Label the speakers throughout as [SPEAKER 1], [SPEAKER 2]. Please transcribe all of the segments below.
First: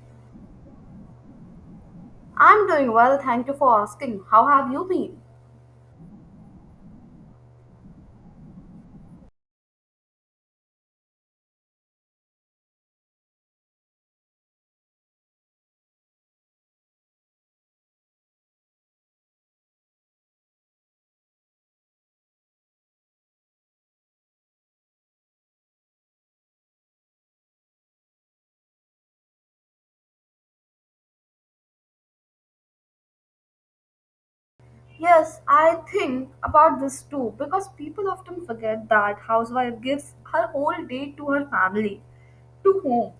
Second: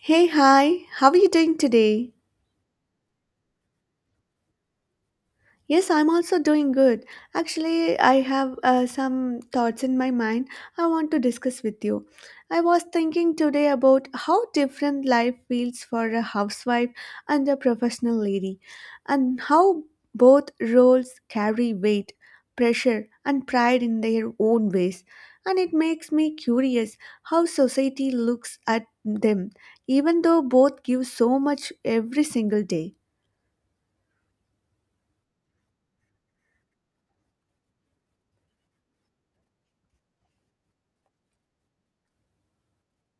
[SPEAKER 1] Hey, hi, how are you doing today?
[SPEAKER 2] I'm doing well, thank you for asking. How have you been?
[SPEAKER 1] Yes, I'm also doing good. Actually, I have some thoughts in my mind I want to discuss with you. I was thinking today about how different life feels for a housewife and a professional lady, and how both roles carry weight, pressure, and pride in their own ways. And it makes me curious how society looks at them, even though both give so much every single day.
[SPEAKER 2] Yes, I think about this too because people often forget that housewife gives her whole day to her family, to home,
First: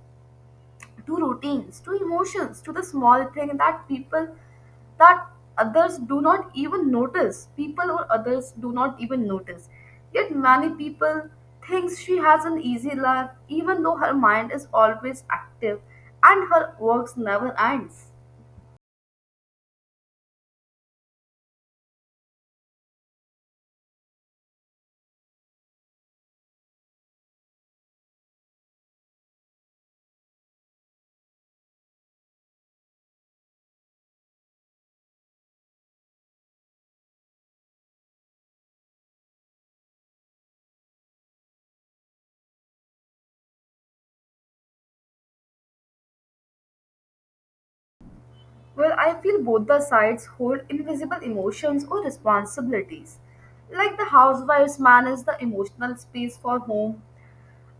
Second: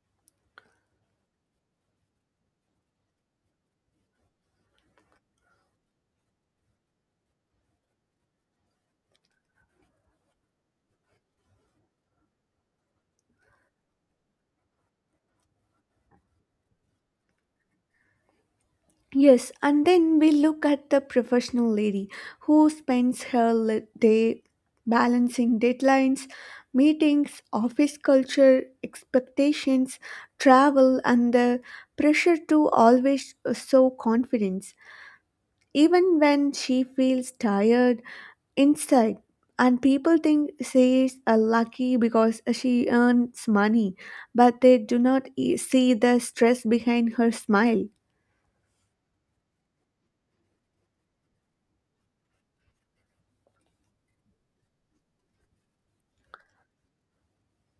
[SPEAKER 2] to routines, to emotions, to the small thing that people that others do not even notice. People or others do not even notice. Yet many people thinks she has an easy life even though her mind is always active and her works never ends.
[SPEAKER 1] Yes, and then we look at the professional lady who spends day balancing deadlines, meetings, office culture, expectations, travel, and the pressure to always show confidence, even when she feels tired inside. And people think she is lucky because she earns money, but they do not see the stress behind her smile.
[SPEAKER 2] Well, I feel both the sides hold invisible emotions or responsibilities. Like the housewives manage the emotional space for home,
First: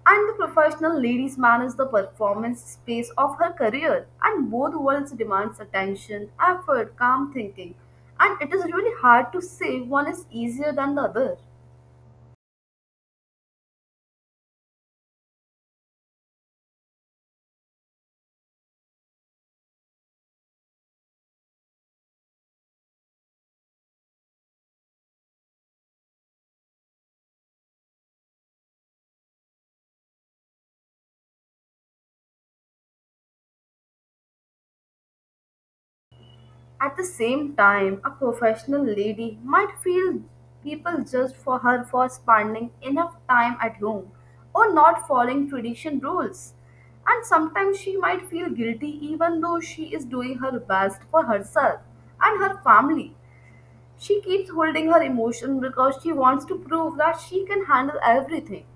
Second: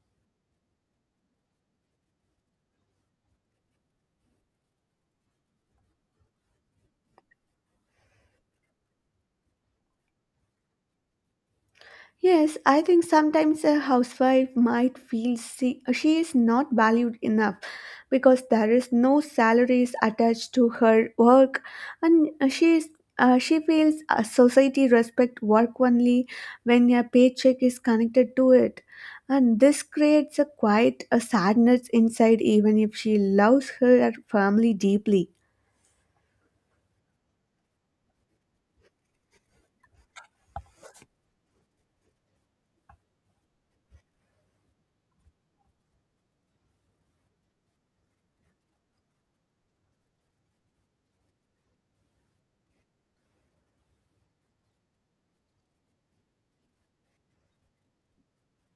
[SPEAKER 2] and the professional ladies manage the performance space of her career. And both worlds demands attention, effort, calm thinking, and it is really hard to say one is easier than the other.
[SPEAKER 1] Yes, I think sometimes a housewife might feel she is not valued enough because there is no salaries attached to her work and she feels society respect work only when a paycheck is connected to it, and this creates a quite a sadness inside even if she loves her family deeply.
[SPEAKER 2] At the same time, a professional lady might feel people judge for her for spending enough time at home or not following tradition rules. And sometimes she might feel guilty even though she is doing her best for herself and her family. She keeps holding her emotion because she wants to prove that she can handle everything.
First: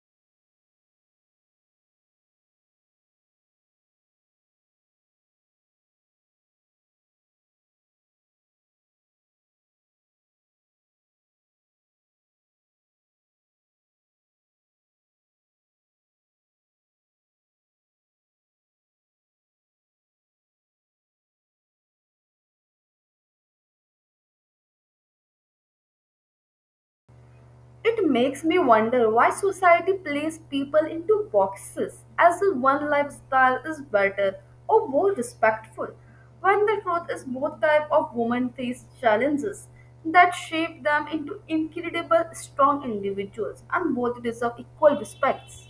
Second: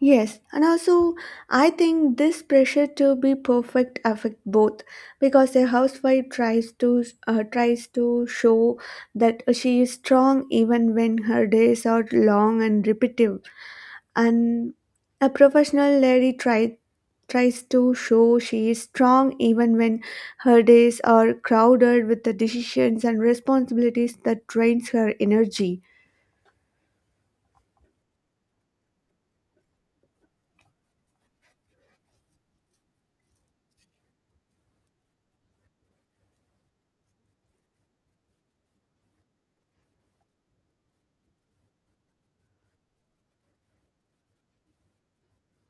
[SPEAKER 1] Yes, and also I think this pressure to be perfect affect both because a housewife tries to tries to show that she is strong even when her days are long and repetitive, and a professional lady tries to show she is strong even when her days are crowded with the decisions and responsibilities that drains her energy.
[SPEAKER 2] It makes me wonder why society places people into boxes as if one lifestyle is better or more respectful, when the truth is both type of women face challenges that shape them into incredible strong individuals and both deserve equal respects.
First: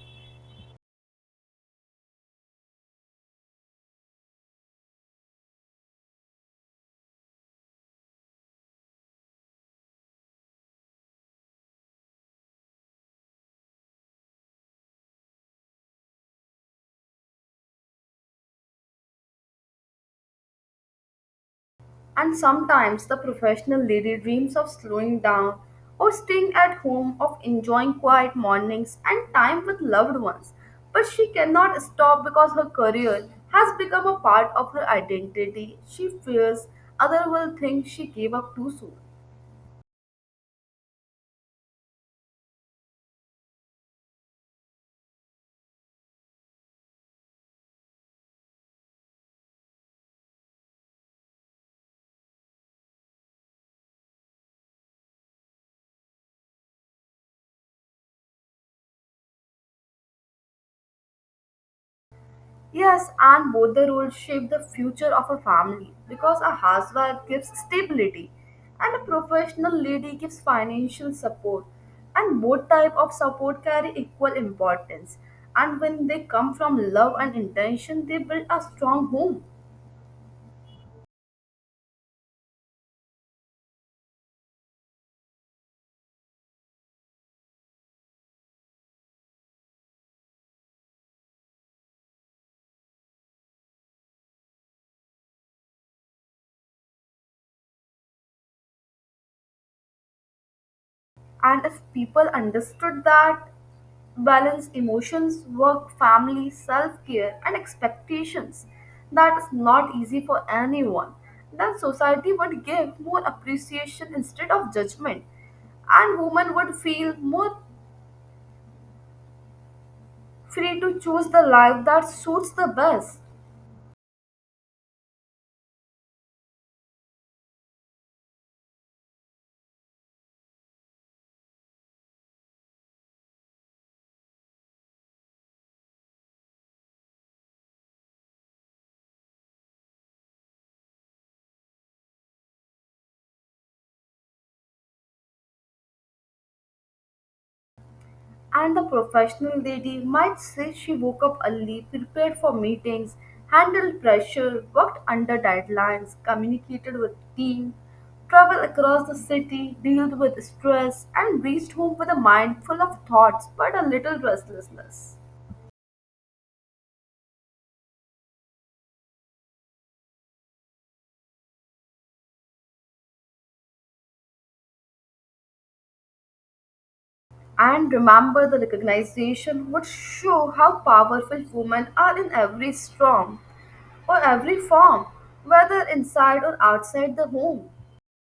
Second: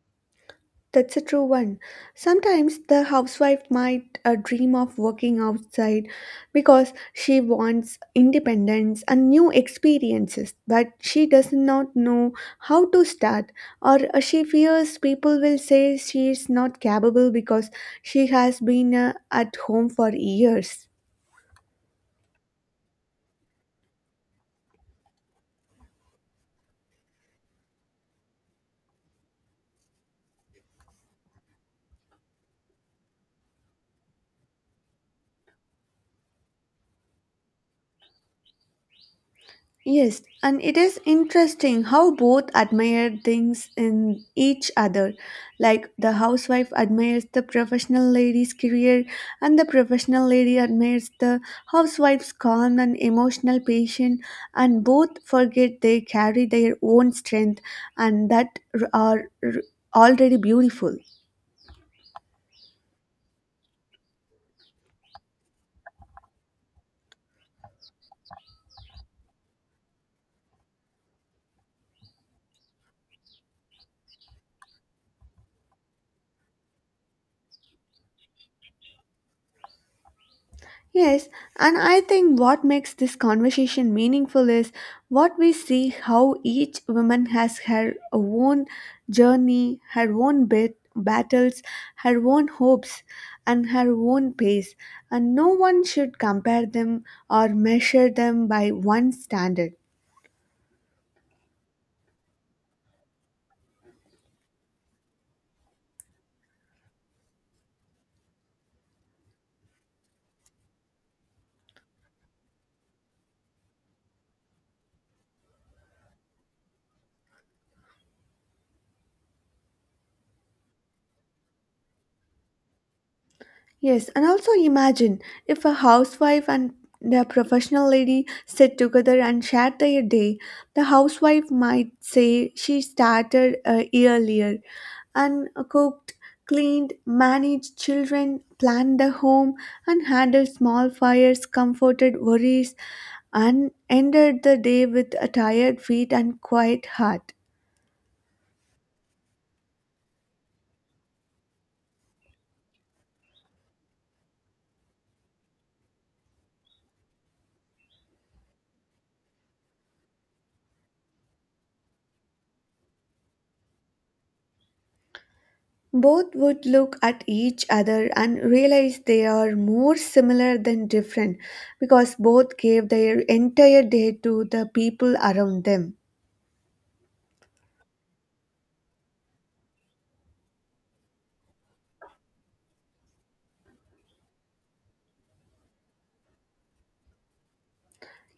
[SPEAKER 1] That's a true one. Sometimes the housewife might dream of working outside because she wants independence and new experiences, but she does not know how to start, or she fears people will say she is not capable because she has been at home for years.
[SPEAKER 2] And sometimes the professional lady dreams of slowing down or staying at home, of enjoying quiet mornings and time with loved ones. But she cannot stop because her career has become a part of her identity. She fears others will think she gave up too soon.
[SPEAKER 1] Yes, and it is interesting how both admire things in each other. Like the housewife admires the professional lady's career, and the professional lady admires the housewife's calm and emotional patience, and both forget they carry their own strength and that r- are r- already beautiful.
[SPEAKER 2] Yes, and both the roles shape the future of a family because a housewife gives stability and a professional lady gives financial support and both type of support carry equal importance and when they come from love and intention they build a strong home.
[SPEAKER 1] Yes, and I think what makes this conversation meaningful is what we see how each woman has her own journey, her own battles, her own hopes, and her own pace, and no one should compare them or measure them by one standard.
[SPEAKER 2] And if people understood that, balance emotions, work, family, self care, and expectations, that is not easy for anyone, then society would give more appreciation instead of judgment, and women would feel more free to choose the life that suits the best.
[SPEAKER 1] Yes, and also imagine if a housewife and a professional lady sit together and share their day. The housewife might say she started earlier and cooked, cleaned, managed children, planned the home, and handled small fires, comforted worries, and ended the day with a tired feet and quiet heart.
[SPEAKER 2] And the professional lady might say she woke up early, prepared for meetings, handled pressure, worked under deadlines, communicated with team, traveled across the city, dealt with stress, and reached home with a mind full of thoughts but a little restlessness.
[SPEAKER 1] Both would look at each other and realize they are more similar than different because both gave their entire day to the people around them.
[SPEAKER 2] And remember, the recognition would show how powerful women are in every storm or every form, whether inside or outside the home.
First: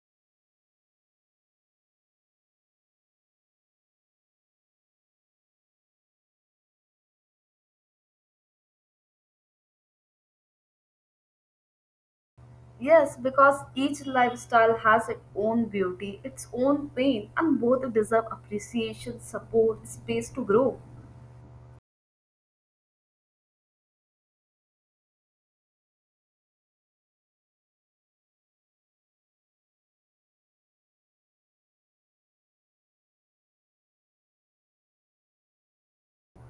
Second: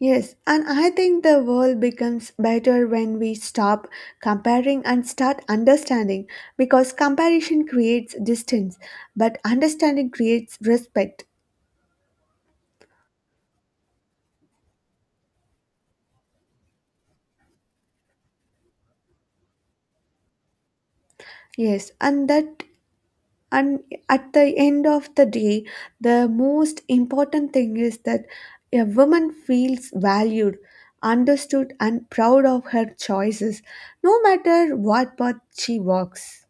[SPEAKER 1] Yes, and I think the world becomes better when we stop comparing and start understanding, because comparison creates distance, but understanding creates respect.
[SPEAKER 2] Yes, because each lifestyle has its own beauty, its own pain, and both deserve appreciation, support, space to grow.
[SPEAKER 1] Yes, and at the end of the day, the most important thing is that a woman feels valued, understood, and proud of her choices, no matter what path she walks.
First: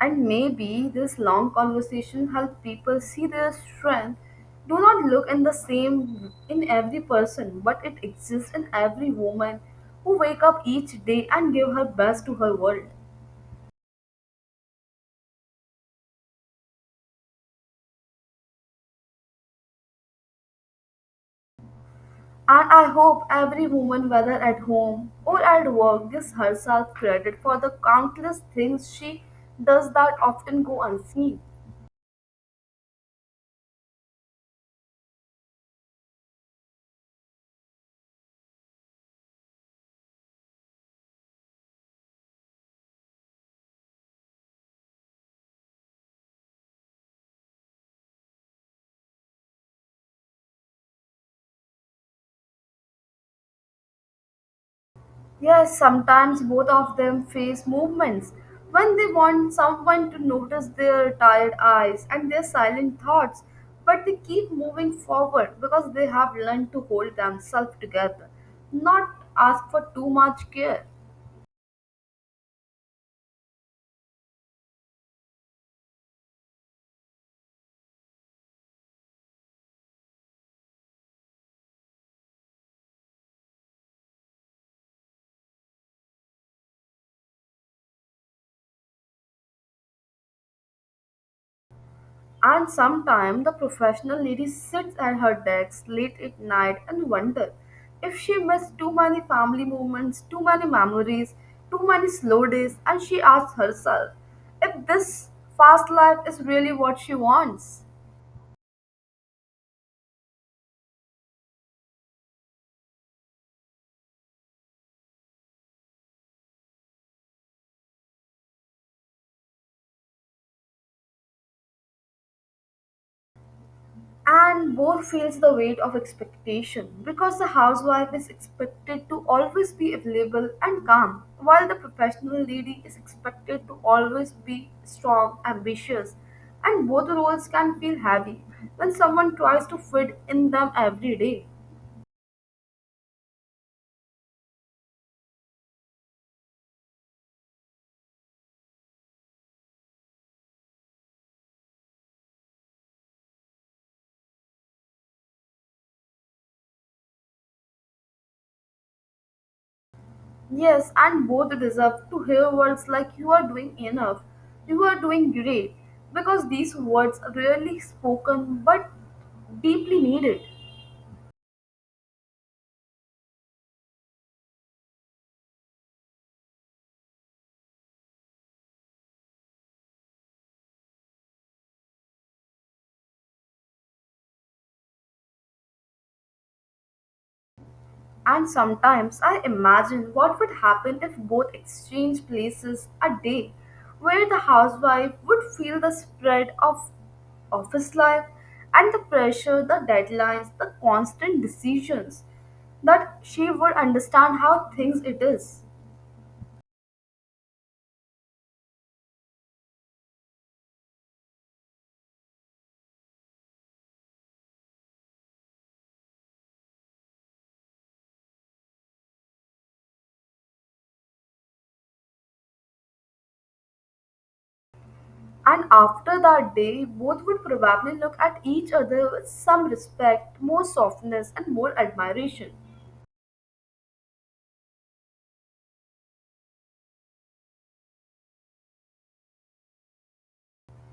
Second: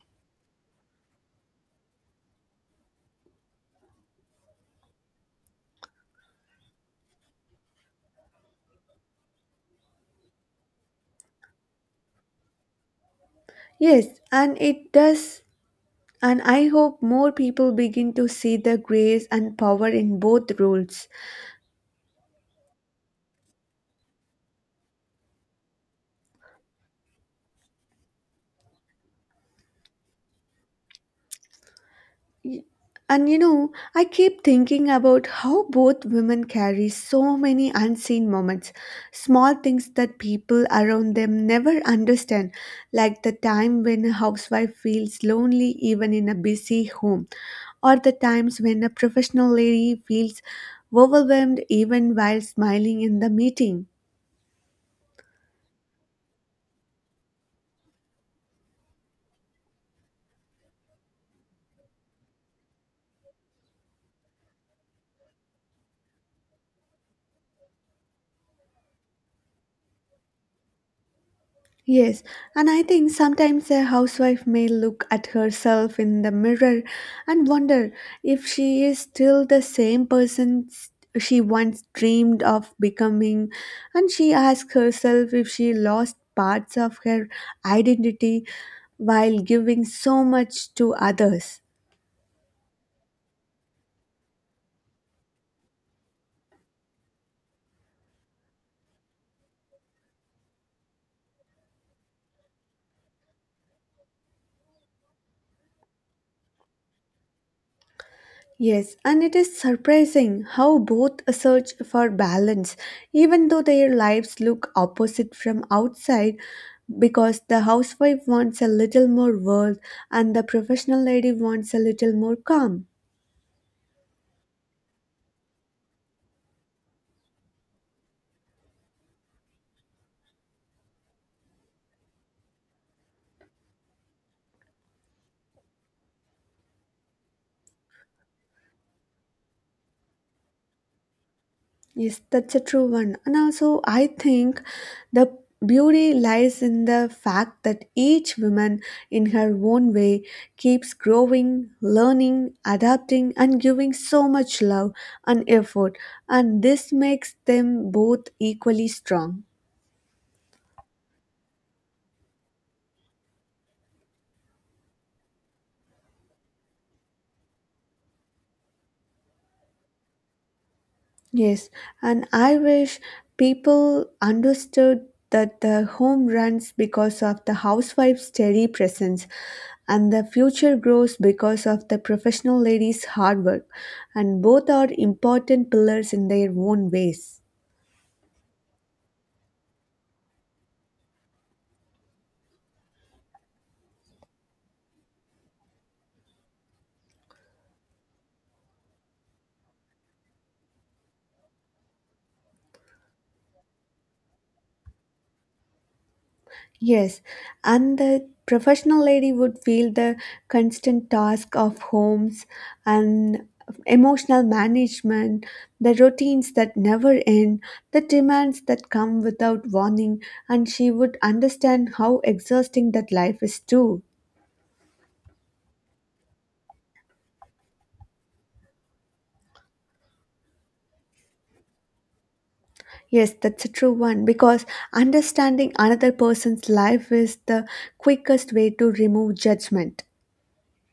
[SPEAKER 2] And maybe this long conversation help people see their strength. Do not look in the same in every person, but it exists in every woman who wake up each day and give her best to her world.
[SPEAKER 1] Yes, and it does, and I hope more people begin to see the grace and power in both roles.
[SPEAKER 2] And I hope every woman, whether at home or at work, gives herself credit for the countless things she does that often go unseen.
[SPEAKER 1] Y- And you know, I keep thinking about how both women carry so many unseen moments, small things that people around them never understand, like the time when a housewife feels lonely even in a busy home, or the times when a professional lady feels overwhelmed even while smiling in the meeting.
[SPEAKER 2] Yes, sometimes both of them face movements when they want someone to notice their tired eyes and their silent thoughts, but they keep moving forward because they have learned to hold themselves together, not ask for too much care.
[SPEAKER 1] Yes, and I think sometimes a housewife may look at herself in the mirror and wonder if she is still the same she once dreamed of becoming, and she asks herself if she lost parts of her identity while giving so much to others.
[SPEAKER 2] And sometimes the professional lady sits at her desk late at night and wonder if she missed too many family moments, too many memories, too many slow days, and she asks herself if this fast life is really what she wants.
[SPEAKER 1] Yes, and it is surprising how both search for balance, even though their lives look opposite from outside, because the housewife wants a little more world and the professional lady wants a little more calm.
[SPEAKER 2] And both feels the weight of expectation because the housewife is expected to always be available and calm while the professional lady is expected to always be strong ambitious and both roles can feel heavy when someone tries to fit in them every day.
[SPEAKER 1] Yes, that's a true one. And also, I think the beauty lies in the fact that each woman, in her own way, keeps growing, learning, adapting, and giving so much love and effort. And this makes them both equally strong.
[SPEAKER 2] Yes, and both deserve to hear words like you are doing enough, you are doing great, because these words are rarely spoken but deeply needed.
[SPEAKER 1] Yes, and I wish people understood that the home runs because of the housewife's steady presence and the future grows because of the professional lady's hard work, and both are important pillars in their own ways.
[SPEAKER 2] And sometimes I imagine what would happen if both exchanged places a day, where the housewife would feel the spread of office life and the pressure, the deadlines, the constant decisions, that she would understand how things it is.
[SPEAKER 1] Yes, and the professional lady would feel the constant task of homes and emotional management, the routines that never end, the demands that come without warning, and she would understand how exhausting that life is too.
[SPEAKER 2] And after that day, both would probably look at each other with some respect, more softness, and more admiration.
[SPEAKER 1] Yes, that's a true one because understanding another person's life is the quickest way to remove judgment.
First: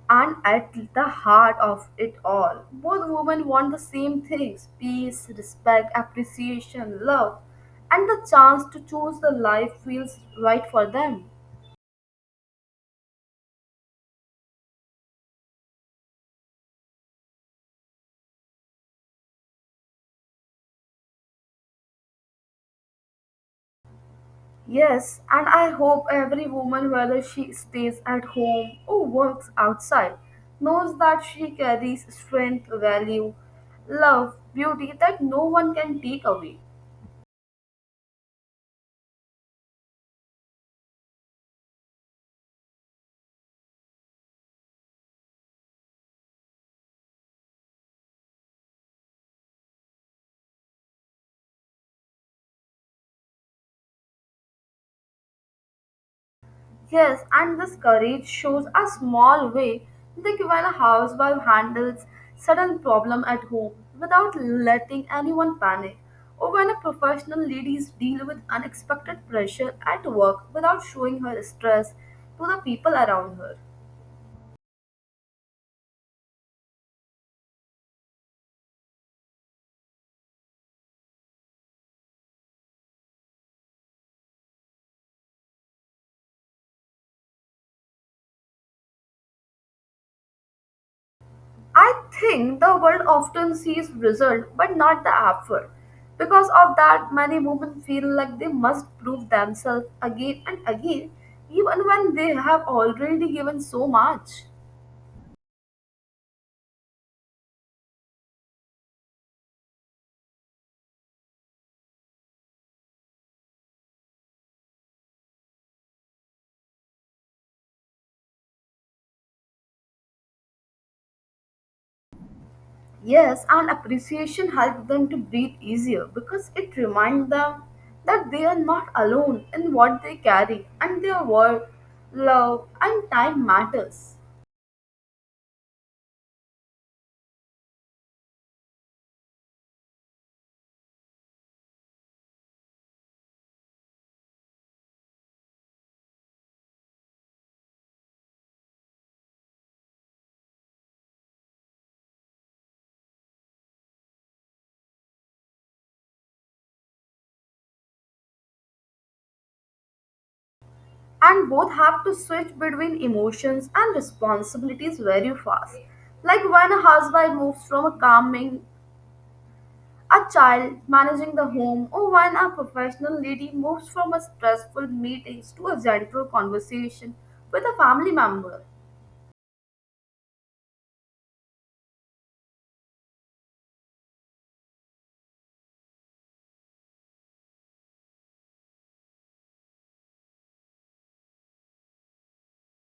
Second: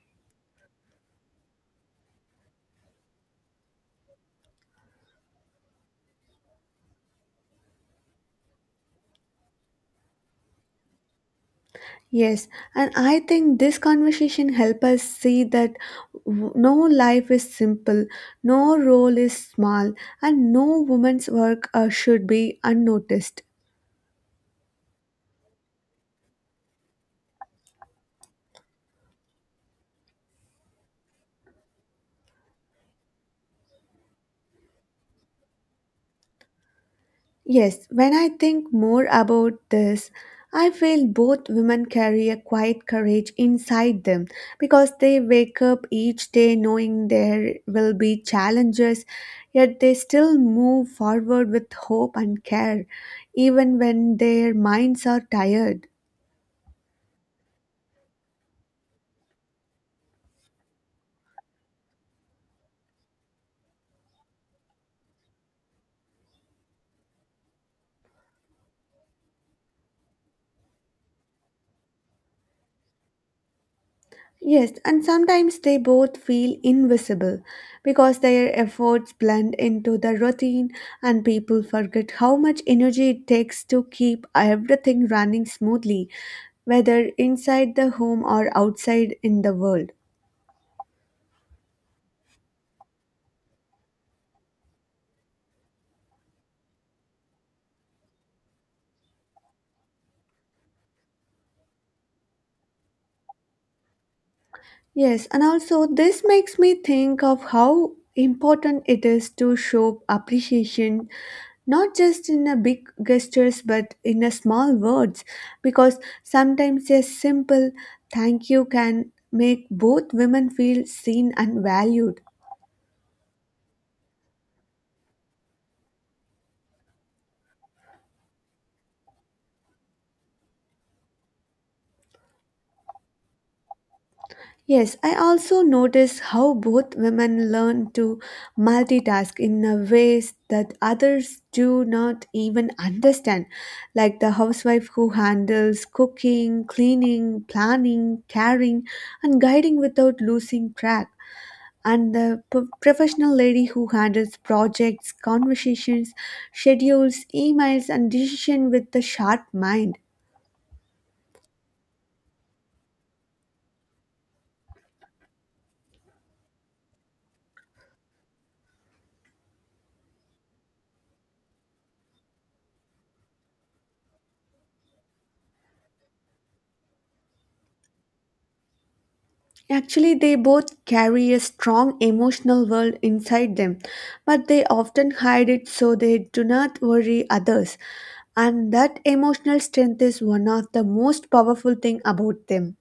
[SPEAKER 2] And at the heart of it all, both women want the same things peace, respect, appreciation, love, and the chance to choose the life feels right for them.
[SPEAKER 1] Yes, and I think this conversation help us see that no life is simple, no role is small, and no woman's work should be unnoticed.
[SPEAKER 2] Yes, and I hope every woman, whether she stays at home or works outside, knows that she carries strength, value, love, beauty that no one can take away.
[SPEAKER 1] Yes, when I think more about this, I feel both women carry a quiet courage inside them because they wake up each day knowing there will be challenges, yet they still move forward with hope and care, even when their minds are tired.
[SPEAKER 2] Yes, and this courage shows a small way. Think when a housewife handles sudden problem at home without letting anyone panic, or when a professional ladies deal with unexpected pressure at work without showing her stress to the people around her.
[SPEAKER 1] Yes, and sometimes they both feel invisible because their efforts blend into the routine and people forget how much energy it takes to keep everything running smoothly, whether inside the home or outside in the world.
[SPEAKER 2] I think the world often sees result but not the effort. Because of that, many women feel like they must prove themselves again and again, even when they have already given so much.
[SPEAKER 1] Yes, and also this makes me think of how important it is to show appreciation, not just in a big gestures but in a small words, because sometimes a simple thank you can make both women feel seen and valued.
[SPEAKER 2] Yes, and appreciation helps them to breathe easier because it reminds them that they are not alone in what they carry and their work, love, and time matters.
[SPEAKER 1] Yes, I also notice how both women learn to multitask in a ways that others do not even understand, like the housewife who handles cooking, cleaning, planning, caring, and guiding without losing track, and the professional lady who handles projects, conversations, schedules, emails, and decision with a sharp mind.
[SPEAKER 2] And both have to switch between emotions and responsibilities very fast. Like when a housewife moves from a calming, a child managing the home, or when a professional lady moves from a stressful meetings to a gentle conversation with a family member.
[SPEAKER 1] Actually, they both carry a strong emotional world inside them, but they often hide it so they do not worry others. And that emotional strength is one of the most powerful thing about them.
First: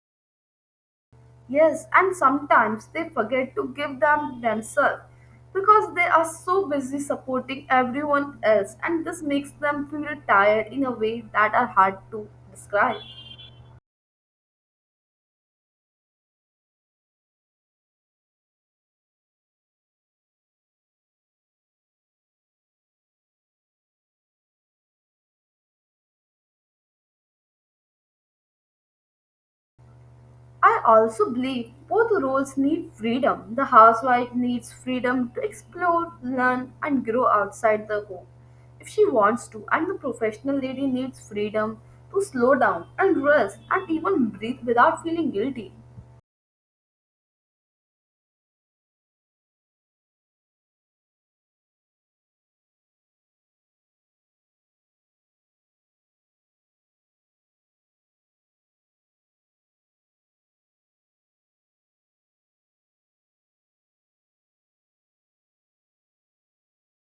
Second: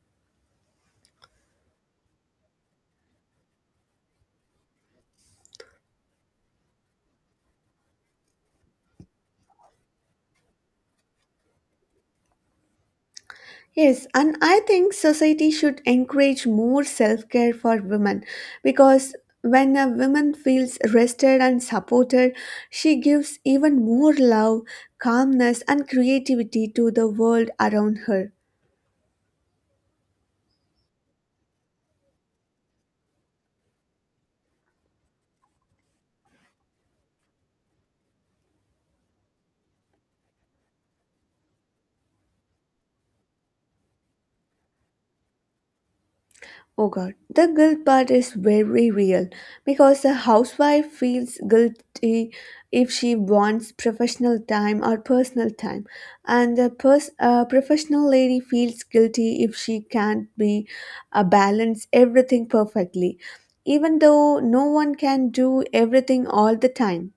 [SPEAKER 2] Yes, and sometimes they forget to give them themselves because they are so busy supporting everyone else, and this makes them feel tired in a way that are hard to describe.
[SPEAKER 1] Yes, and I think society should encourage more self-care for women because when a woman feels rested and supported, she gives even more love, calmness, and creativity to the world around her.
[SPEAKER 2] I also believe both roles need freedom. The housewife needs freedom to explore, learn, and grow outside the home if she wants to, and the professional lady needs freedom to slow down and rest and even breathe without feeling guilty.
[SPEAKER 1] Oh god, the guilt part is very real because the housewife feels guilty if she wants professional time or personal time, and the professional lady feels guilty if she can't be balance everything perfectly, even though no one can do everything all the time.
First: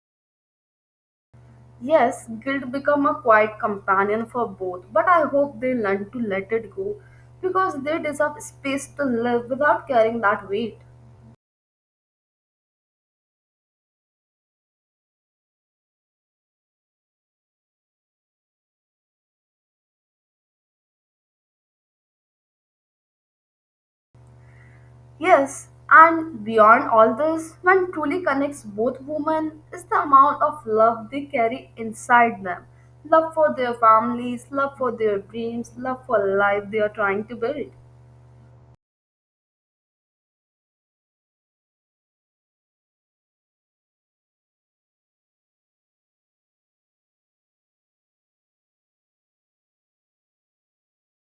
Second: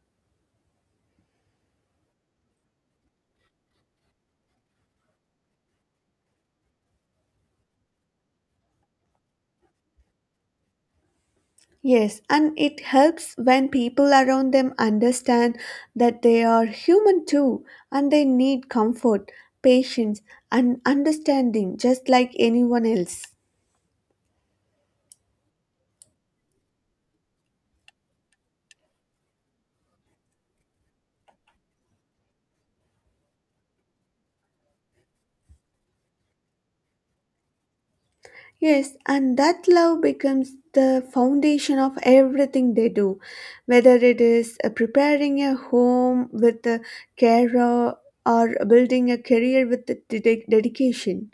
[SPEAKER 2] Yes, guilt become a quiet companion for both, but I hope they learn to let it go because they deserve space to live without carrying that weight.
[SPEAKER 1] Yes, and it helps when people around them understand that they are human too and they need comfort, patience, and understanding just like anyone else.
[SPEAKER 2] Yes, and beyond all this, what truly connects both women is the amount of love they carry inside them. Love for their families, love for their dreams, love for life they are trying to build.
[SPEAKER 1] Yes, and that love becomes the foundation of everything they do, whether it is preparing a home with a carer or building a career with the dedication.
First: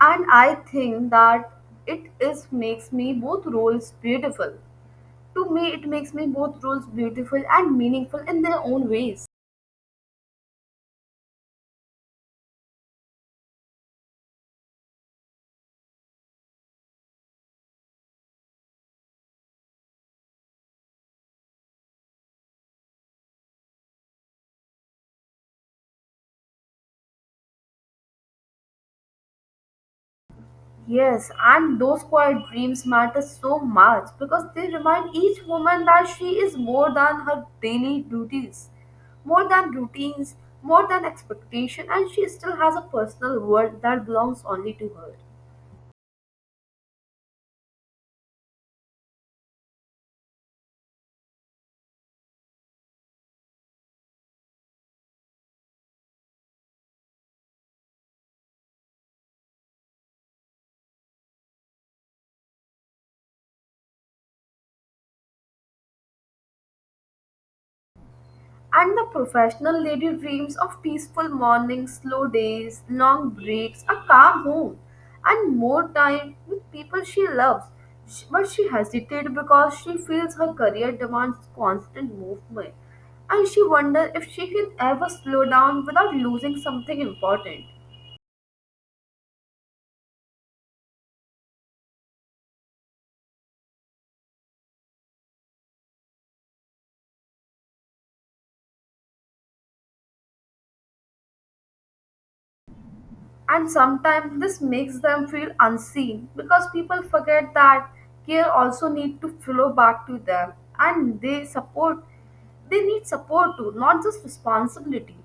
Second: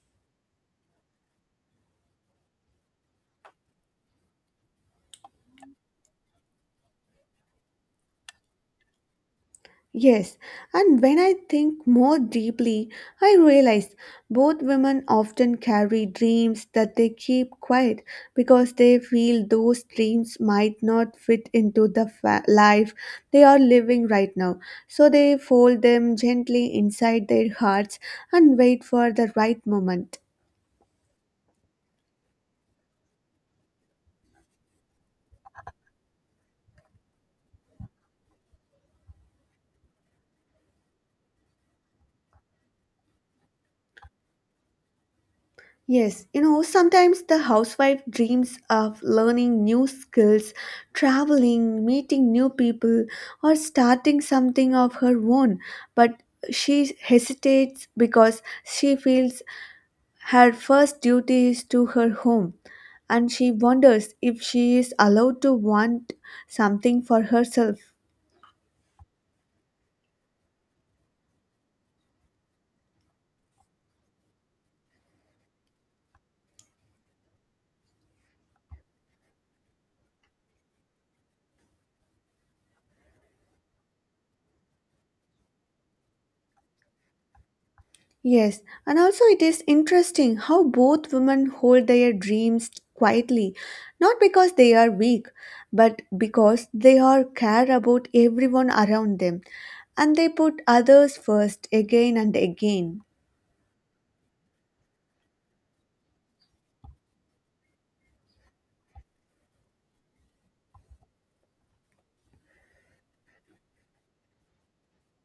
[SPEAKER 2] And I think that it is makes me both roles beautiful. To me, it makes me both roles beautiful and meaningful in their own ways.
[SPEAKER 1] Yes, and when I think more deeply, I realize both women often carry dreams that they keep quiet because they feel those dreams might not fit into the life they are living right now. So they fold them gently inside their hearts and wait for the right moment.
[SPEAKER 2] Yes, and those quiet dreams matter so much because they remind each woman that she is more than her daily duties, more than routines, more than expectation, and she still has a personal world that belongs only to her.
[SPEAKER 1] Yes, you know, sometimes the housewife dreams of learning new skills, traveling, meeting new people, or starting something of her own, but she hesitates because she feels her first duty is to her home and she wonders if she is allowed to want something for herself.
[SPEAKER 2] And the professional lady dreams of peaceful mornings, slow days, long breaks, a calm home, and more time with people she loves. But she hesitates because she feels her career demands constant movement, and she wonders if she can ever slow down without losing something important.
[SPEAKER 1] Yes, and also it is interesting how both women hold their dreams quietly, not because they are weak, but because they are care about everyone around them and they put others first again and again.
[SPEAKER 2] And sometimes this makes them feel unseen because people forget that care also need to flow back to them and they need support too, not just responsibility.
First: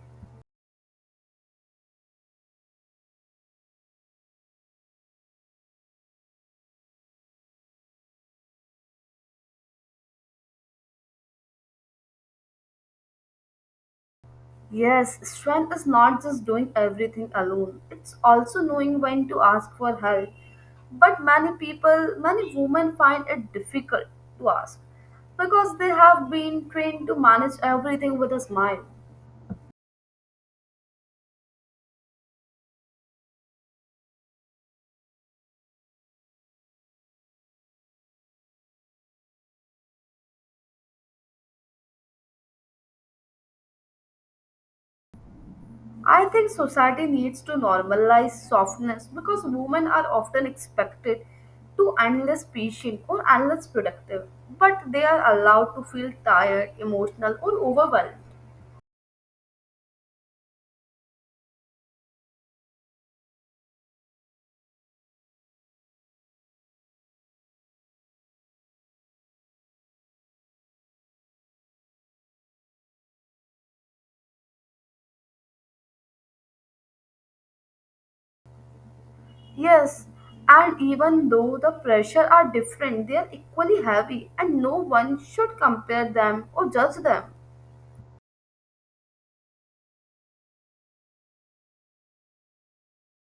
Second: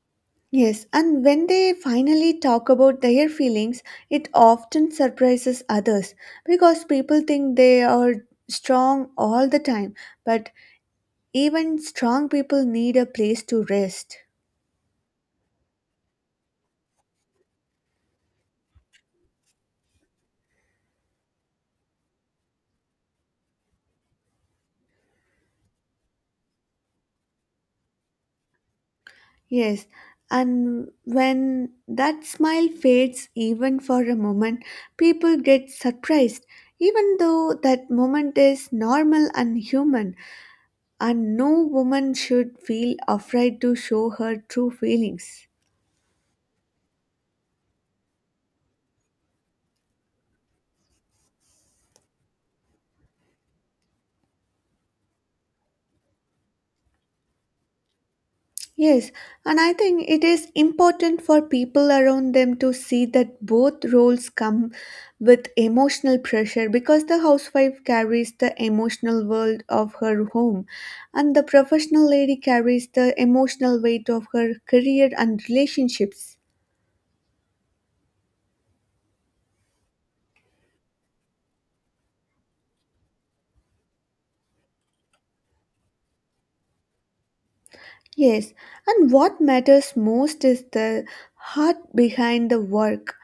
[SPEAKER 1] Yes, and when they finally talk about their feelings, it often surprises others because people think they are strong all the time, but even strong people need a place to rest.
[SPEAKER 2] Yes, strength is not just doing everything alone. It's also knowing when to ask for help. But many women find it difficult to ask because they have been trained to manage everything with a smile.
[SPEAKER 1] Yes, and when that smile fades even for a moment, people get surprised, even though that moment is normal and human, and no woman should feel afraid to show her true feelings.
[SPEAKER 2] I think society needs to normalize softness because women are often expected to endless patient or endless productive, but they are allowed to feel tired, emotional, or overwhelmed.
[SPEAKER 1] Yes, and I think it is important for people around them to see that both roles come with emotional pressure because the housewife carries the emotional world of her home and the professional lady carries the emotional weight of her career and relationships.
[SPEAKER 2] Yes, and even though the pressure are different, they are equally heavy, and no one should compare them or judge them.
[SPEAKER 1] Yes, and what matters most is the heart behind the work,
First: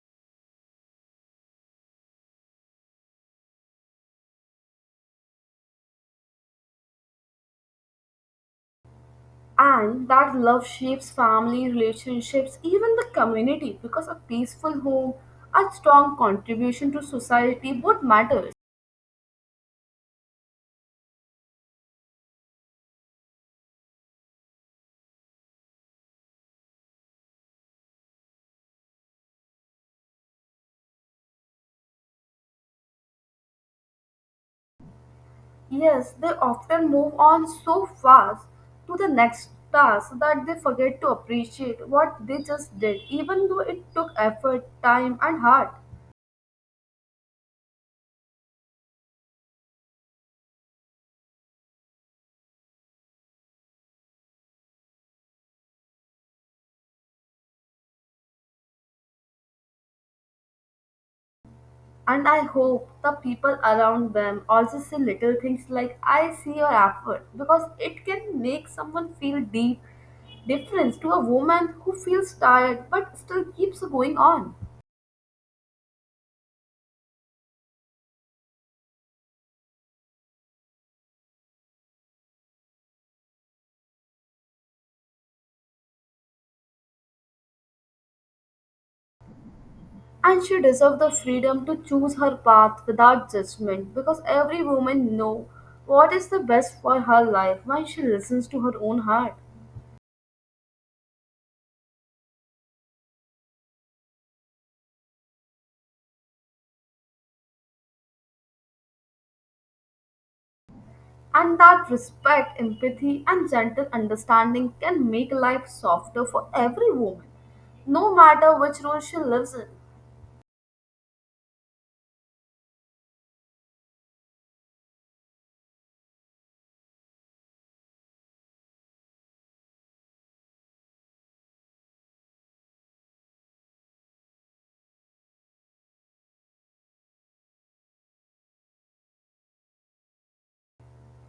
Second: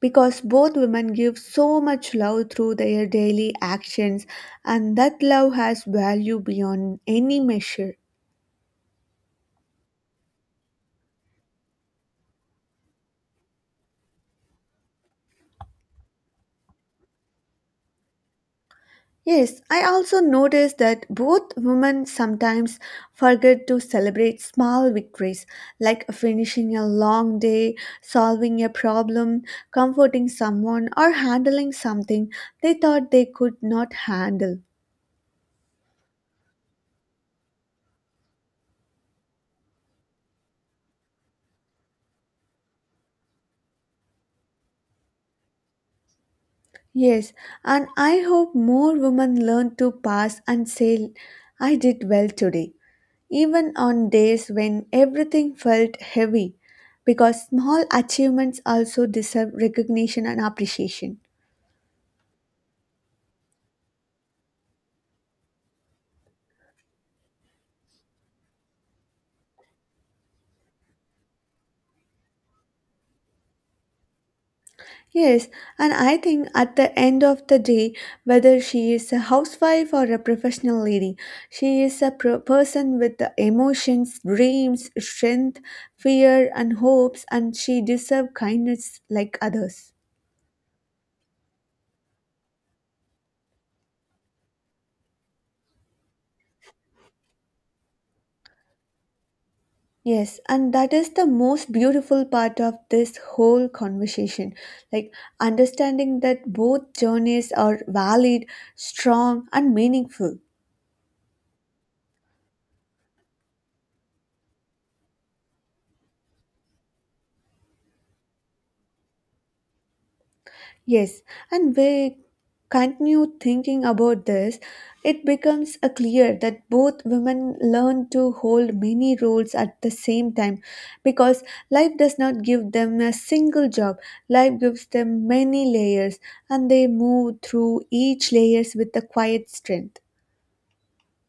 [SPEAKER 1] because both women give so much love through their daily actions and that love has value beyond any measure.
[SPEAKER 2] And that love shapes family, relationships, even the community because a peaceful home, a strong contribution to society would matter.
[SPEAKER 1] Yes, I also noticed that both women sometimes forget to celebrate small victories like finishing a long day, solving a problem, comforting someone, or handling something they thought they could not handle.
[SPEAKER 2] Yes, they often move on so fast to the next task that they forget to appreciate what they just did, even though it took effort, time, and heart.
[SPEAKER 1] Yes, and I hope more women learn to pass and say, I did well today, even on days when everything felt heavy, because small achievements also deserve recognition and appreciation.
[SPEAKER 2] And I hope the people around them also say little things like, I see your effort, because it can make someone feel deep difference to a woman who feels tired but still keeps going on.
[SPEAKER 1] Yes, and I think at the end of the day, whether she is a housewife or a professional lady, she is a person with the emotions, dreams, strength, fear, and hopes, and she deserves kindness like others.
[SPEAKER 2] And she deserves the freedom to choose her path without judgment because every woman knows what is the best for her life when she listens to her own heart.
[SPEAKER 1] Yes, and that is the most beautiful part of this whole conversation. Like understanding that both journeys are valid, strong, and meaningful.
[SPEAKER 2] And that respect, empathy, and gentle understanding can make life softer for every woman, no matter which role she lives in.
[SPEAKER 1] Yes, and we continue thinking about this, it becomes a clear that both women learn to hold many roles at the same time because life does not give them a single job. Life gives them many layers and they move through each layers with a quiet strength.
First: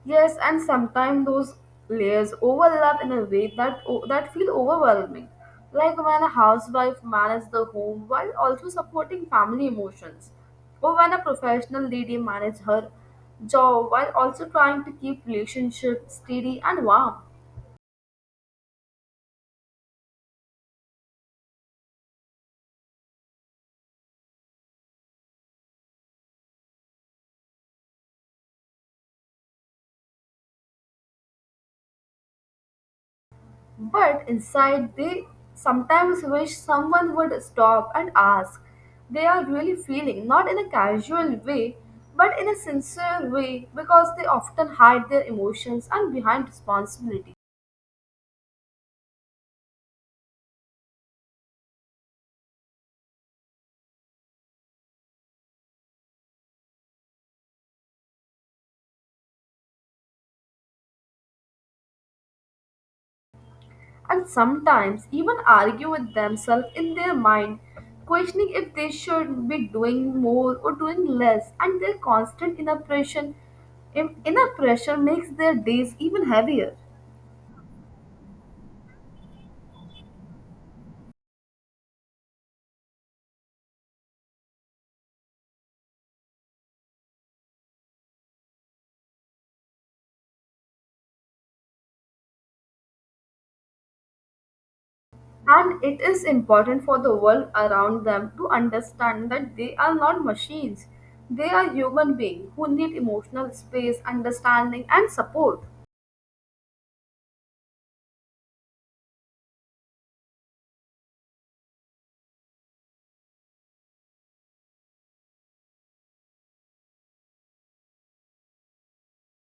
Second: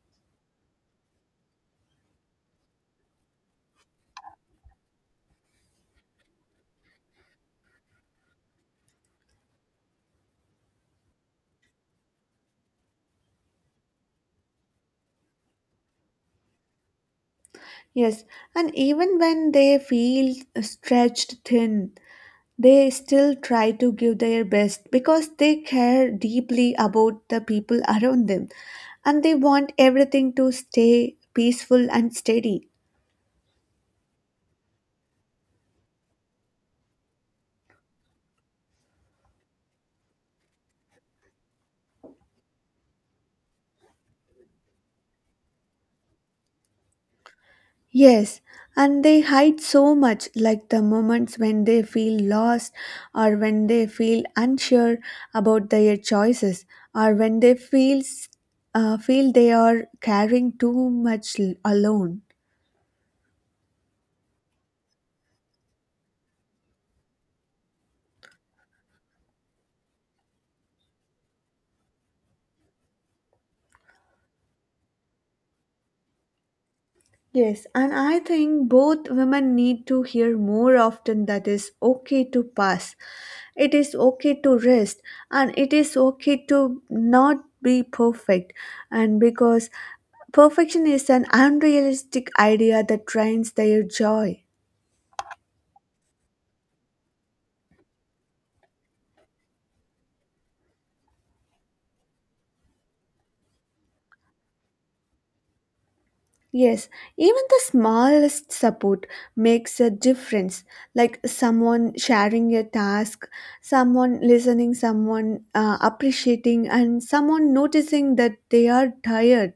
[SPEAKER 2] Yes, and sometimes those layers overlap in a way that that feel overwhelming, like when a housewife manages the home while also supporting family emotions, or when a professional lady manages her job while also trying to keep relationship steady and warm.
[SPEAKER 1] Yes, and even when they feel stretched thin, they still try to give their best because they care deeply about the people around them and they want everything to stay peaceful and steady.
[SPEAKER 2] But inside, they sometimes wish someone would stop and ask. They are really feeling, not in a casual way, but in a sincere way, because they often hide their emotions and behind responsibility,
[SPEAKER 1] Yes, and they hide so much, like the moments when they feel lost, or when they feel unsure about their choices, or when they feel they are carrying too much alone.
[SPEAKER 2] and sometimes even argue with themselves in their mind, questioning if they should be doing more or doing less, and their constant inner pressure, inner pressure makes their days even heavier.
[SPEAKER 1] Yes, and I think both women need to hear more often that it's okay to pass. It is okay to rest and it is okay to not be perfect. And because perfection is an unrealistic idea that drains their joy.
[SPEAKER 2] And it is important for the world around them to understand that they are not machines. They are human beings who need emotional space, understanding, and support.
[SPEAKER 1] Yes, even the smallest support makes a difference. Like someone sharing a task, someone listening, someone appreciating, and someone noticing that they are tired.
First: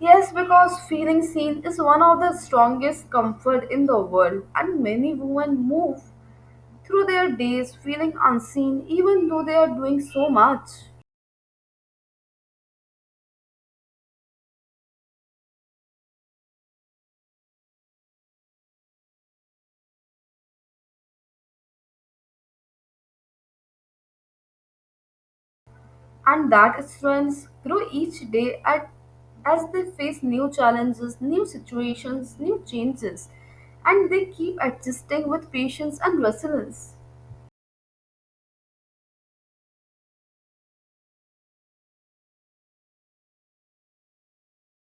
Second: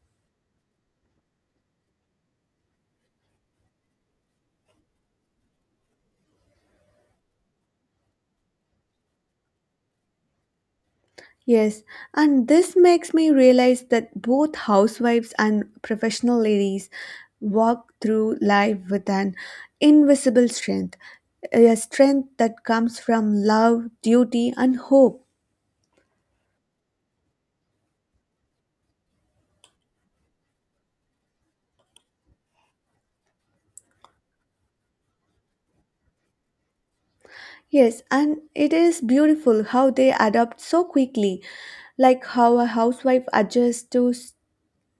[SPEAKER 2] Yes, because feeling seen is one of the strongest comfort in the world, and many women move through their days feeling unseen even though they are doing so much.
[SPEAKER 1] Yes, and this makes me realize that both housewives and professional ladies walk through life with an invisible strength, a strength that comes from love, duty, and hope.
[SPEAKER 2] And that strengths grow each day at, as they face new challenges, new situations, new changes, and they keep adjusting with patience and resilience.
[SPEAKER 1] Yes, and it is beautiful how they adapt so quickly, like how a housewife adjusts to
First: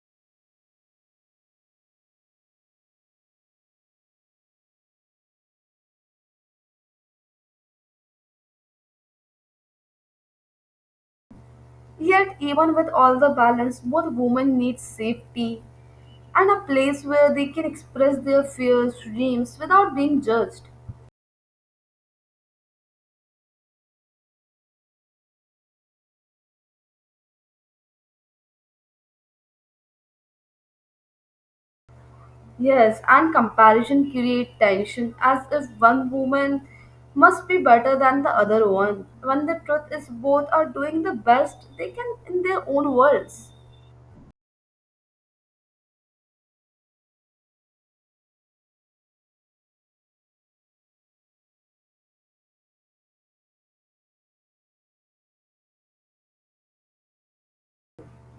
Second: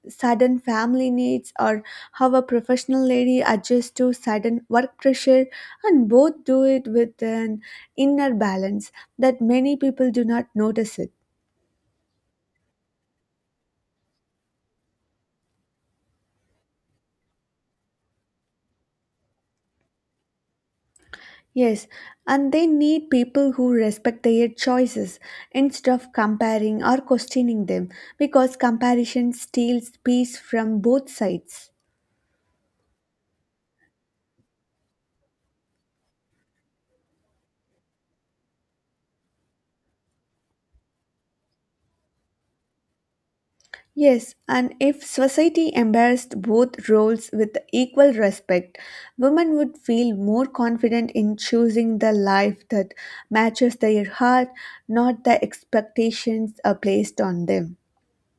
[SPEAKER 1] sudden family needs or how a professional lady adjusts to sudden work pressure, and both do it with an inner balance that many people do not notice it.
[SPEAKER 2] Yet, even with all the balance, both women need safety and a place where they can express their fears, dreams without being judged.
[SPEAKER 1] Yes, and they need people who respect their choices instead of comparing or questioning them because comparison steals peace from both sides.
[SPEAKER 2] Yes, and comparison create tension as if one woman must be better than the other one, when the truth is both are doing the best they can in their own worlds.
[SPEAKER 1] Yes, and if society embraced both roles with equal respect, women would feel more confident in choosing the life that matches their heart, not the expectations are placed on them.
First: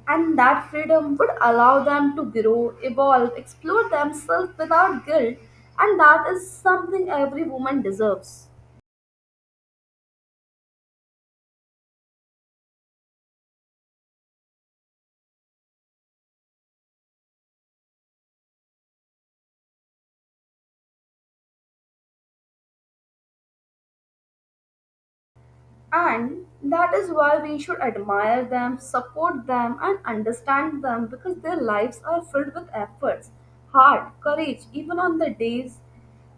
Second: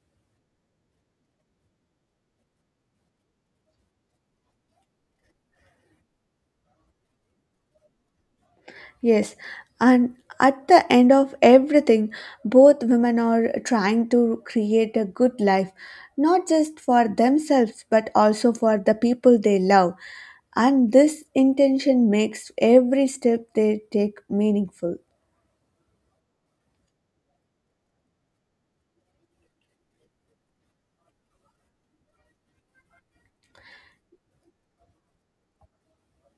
[SPEAKER 2] And that freedom would allow them to grow, evolve, explore themselves without guilt, and that is something every woman deserves.
[SPEAKER 1] Yes, and at the end of everything, both women are trying to create a good life, not just for themselves but also for the people they love. And this intention makes every step they take meaningful.
[SPEAKER 2] And that is why we should admire them, support them, and understand them because their lives are filled with efforts, heart, courage, even on the days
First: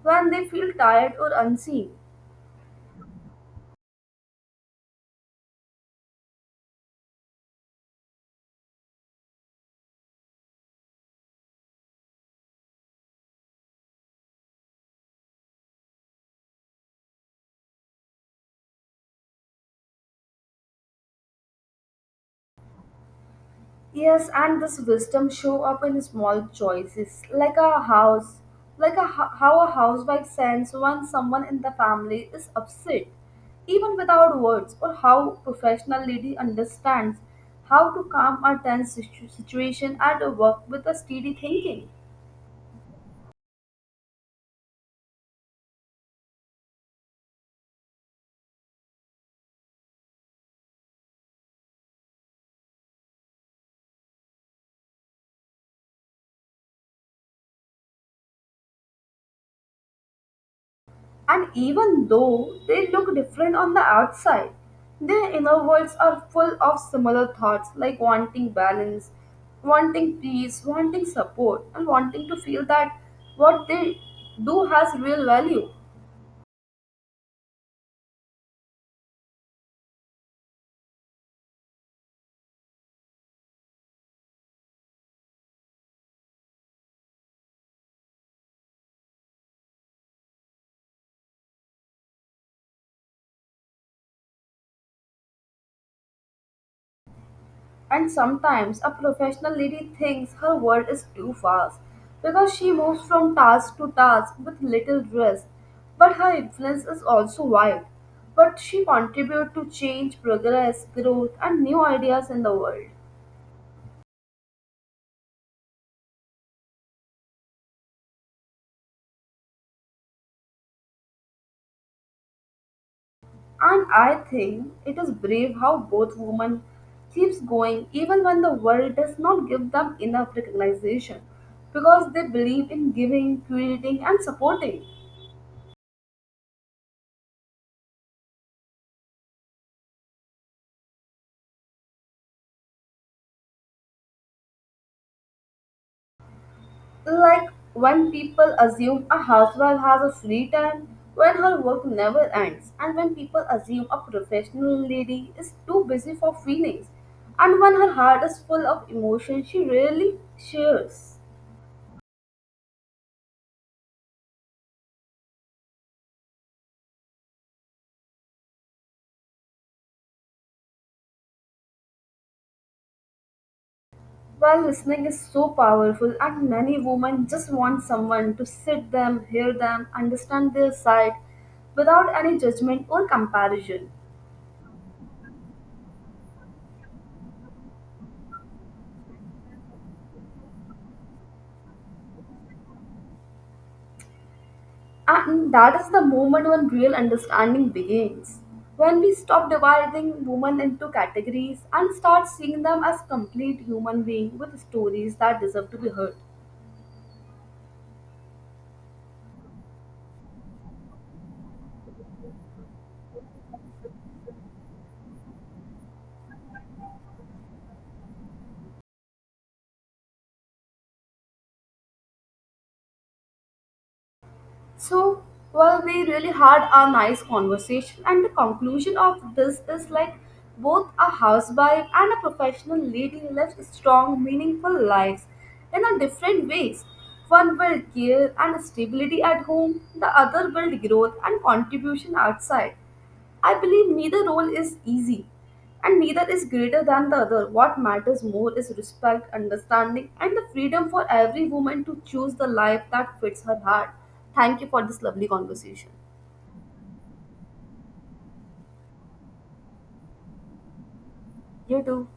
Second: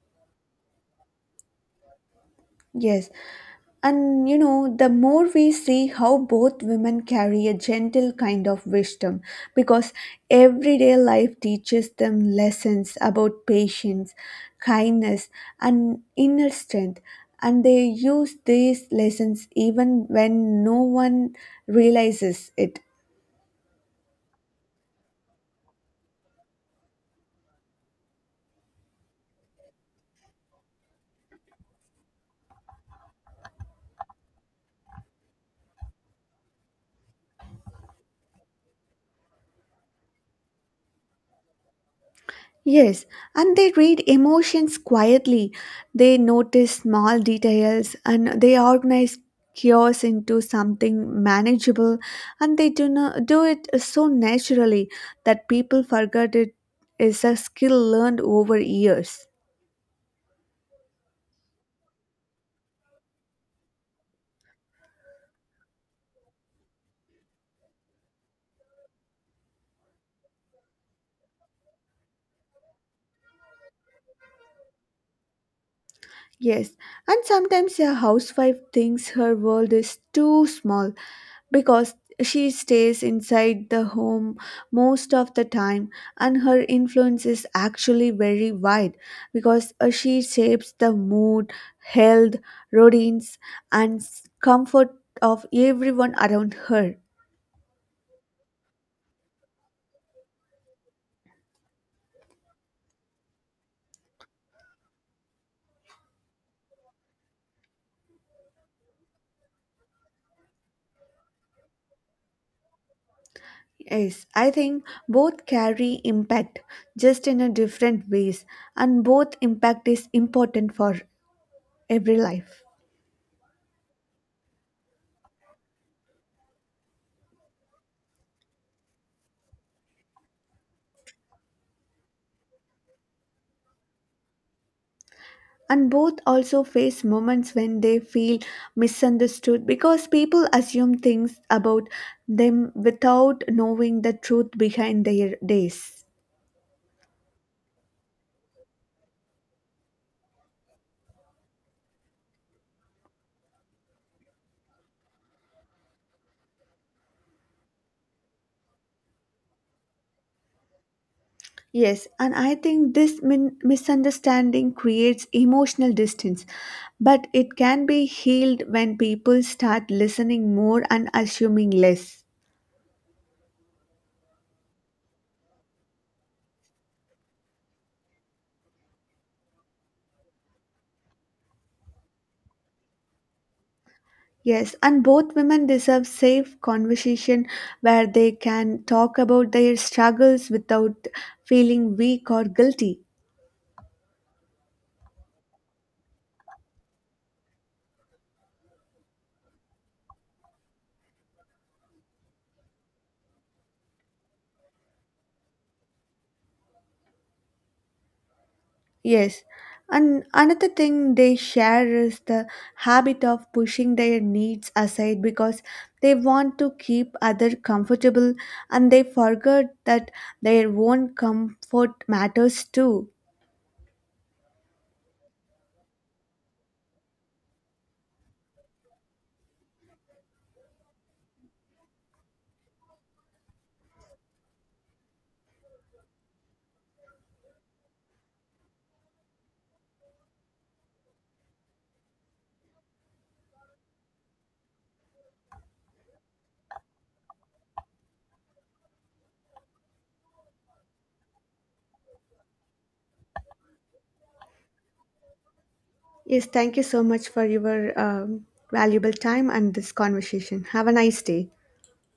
[SPEAKER 2] when they feel tired or unseen.
[SPEAKER 1] Yes, and you know, the more we see how both women carry a gentle kind of wisdom because everyday life teaches them lessons about patience, kindness, and inner strength. And they use these lessons even when no one realizes it.
[SPEAKER 2] Yes, and this wisdom show up in small choices, like a house, how a housewife sense when someone in the family is upset, even without words, or how professional lady understands how to calm a situation at work with a steady thinking.
[SPEAKER 1] Yes, and they read emotions quietly. They notice small details and they organize chaos into something manageable and they do not do it so naturally that people forget it is a skill learned over years.
[SPEAKER 2] And even though they look different on the outside, their inner worlds are full of similar thoughts like wanting balance, wanting peace, wanting support, and wanting to feel that what they do has real value.
[SPEAKER 1] Yes, and sometimes a housewife thinks her world is too small because she stays inside the home most of the time, and her influence is actually very wide because she shapes the mood, health, routines, and comfort of everyone around her.
[SPEAKER 2] And sometimes a professional lady thinks her world is too fast because she moves from task to task with little rest, but her influence is also wide. But she contributes to change, progress, growth, and new ideas in the world.
[SPEAKER 1] Yes, I think both carry impact just in a different ways, and both impact is important for every life.
[SPEAKER 2] And I think it is brave how both women keeps going even when the world does not give them enough recognition because they believe in giving, creating and supporting.
[SPEAKER 1] And both also face moments when they feel misunderstood because people assume things about them without knowing the truth behind their days.
[SPEAKER 2] Like when people assume a housewife has a free time when her work never ends and when people assume a professional lady is too busy for feelings and when her heart is full of emotion she rarely shares.
[SPEAKER 1] Yes, and I think this misunderstanding creates emotional distance, but it can be healed when people start listening more and assuming less.
[SPEAKER 2] Well, listening is so powerful, and many women just want someone to sit them, hear them, understand their side without any judgment or comparison.
[SPEAKER 1] Yes, and both women deserve safe conversation where they can talk about their struggles without feeling weak or guilty.
[SPEAKER 2] And that is the moment when real understanding begins. When we stop dividing women into categories and start seeing them as complete human beings with stories that deserve to be heard.
[SPEAKER 1] Yes, and another thing they share is the habit of pushing their needs aside because they want to keep others comfortable and they forget that their own comfort matters too.
[SPEAKER 2] So, well, we really had a nice conversation, and the conclusion of this is like both a housewife and a professional lady lives strong, meaningful lives in a different ways. One will care and stability at home, the other will growth and contribution outside. I believe neither role is easy and neither is greater than the other. What matters more is respect, understanding, and the freedom for every woman to choose the life that fits her heart. Thank you for this lovely conversation.
[SPEAKER 1] Yes, thank you so much for your valuable time and this conversation. Have a nice day.
[SPEAKER 2] You too.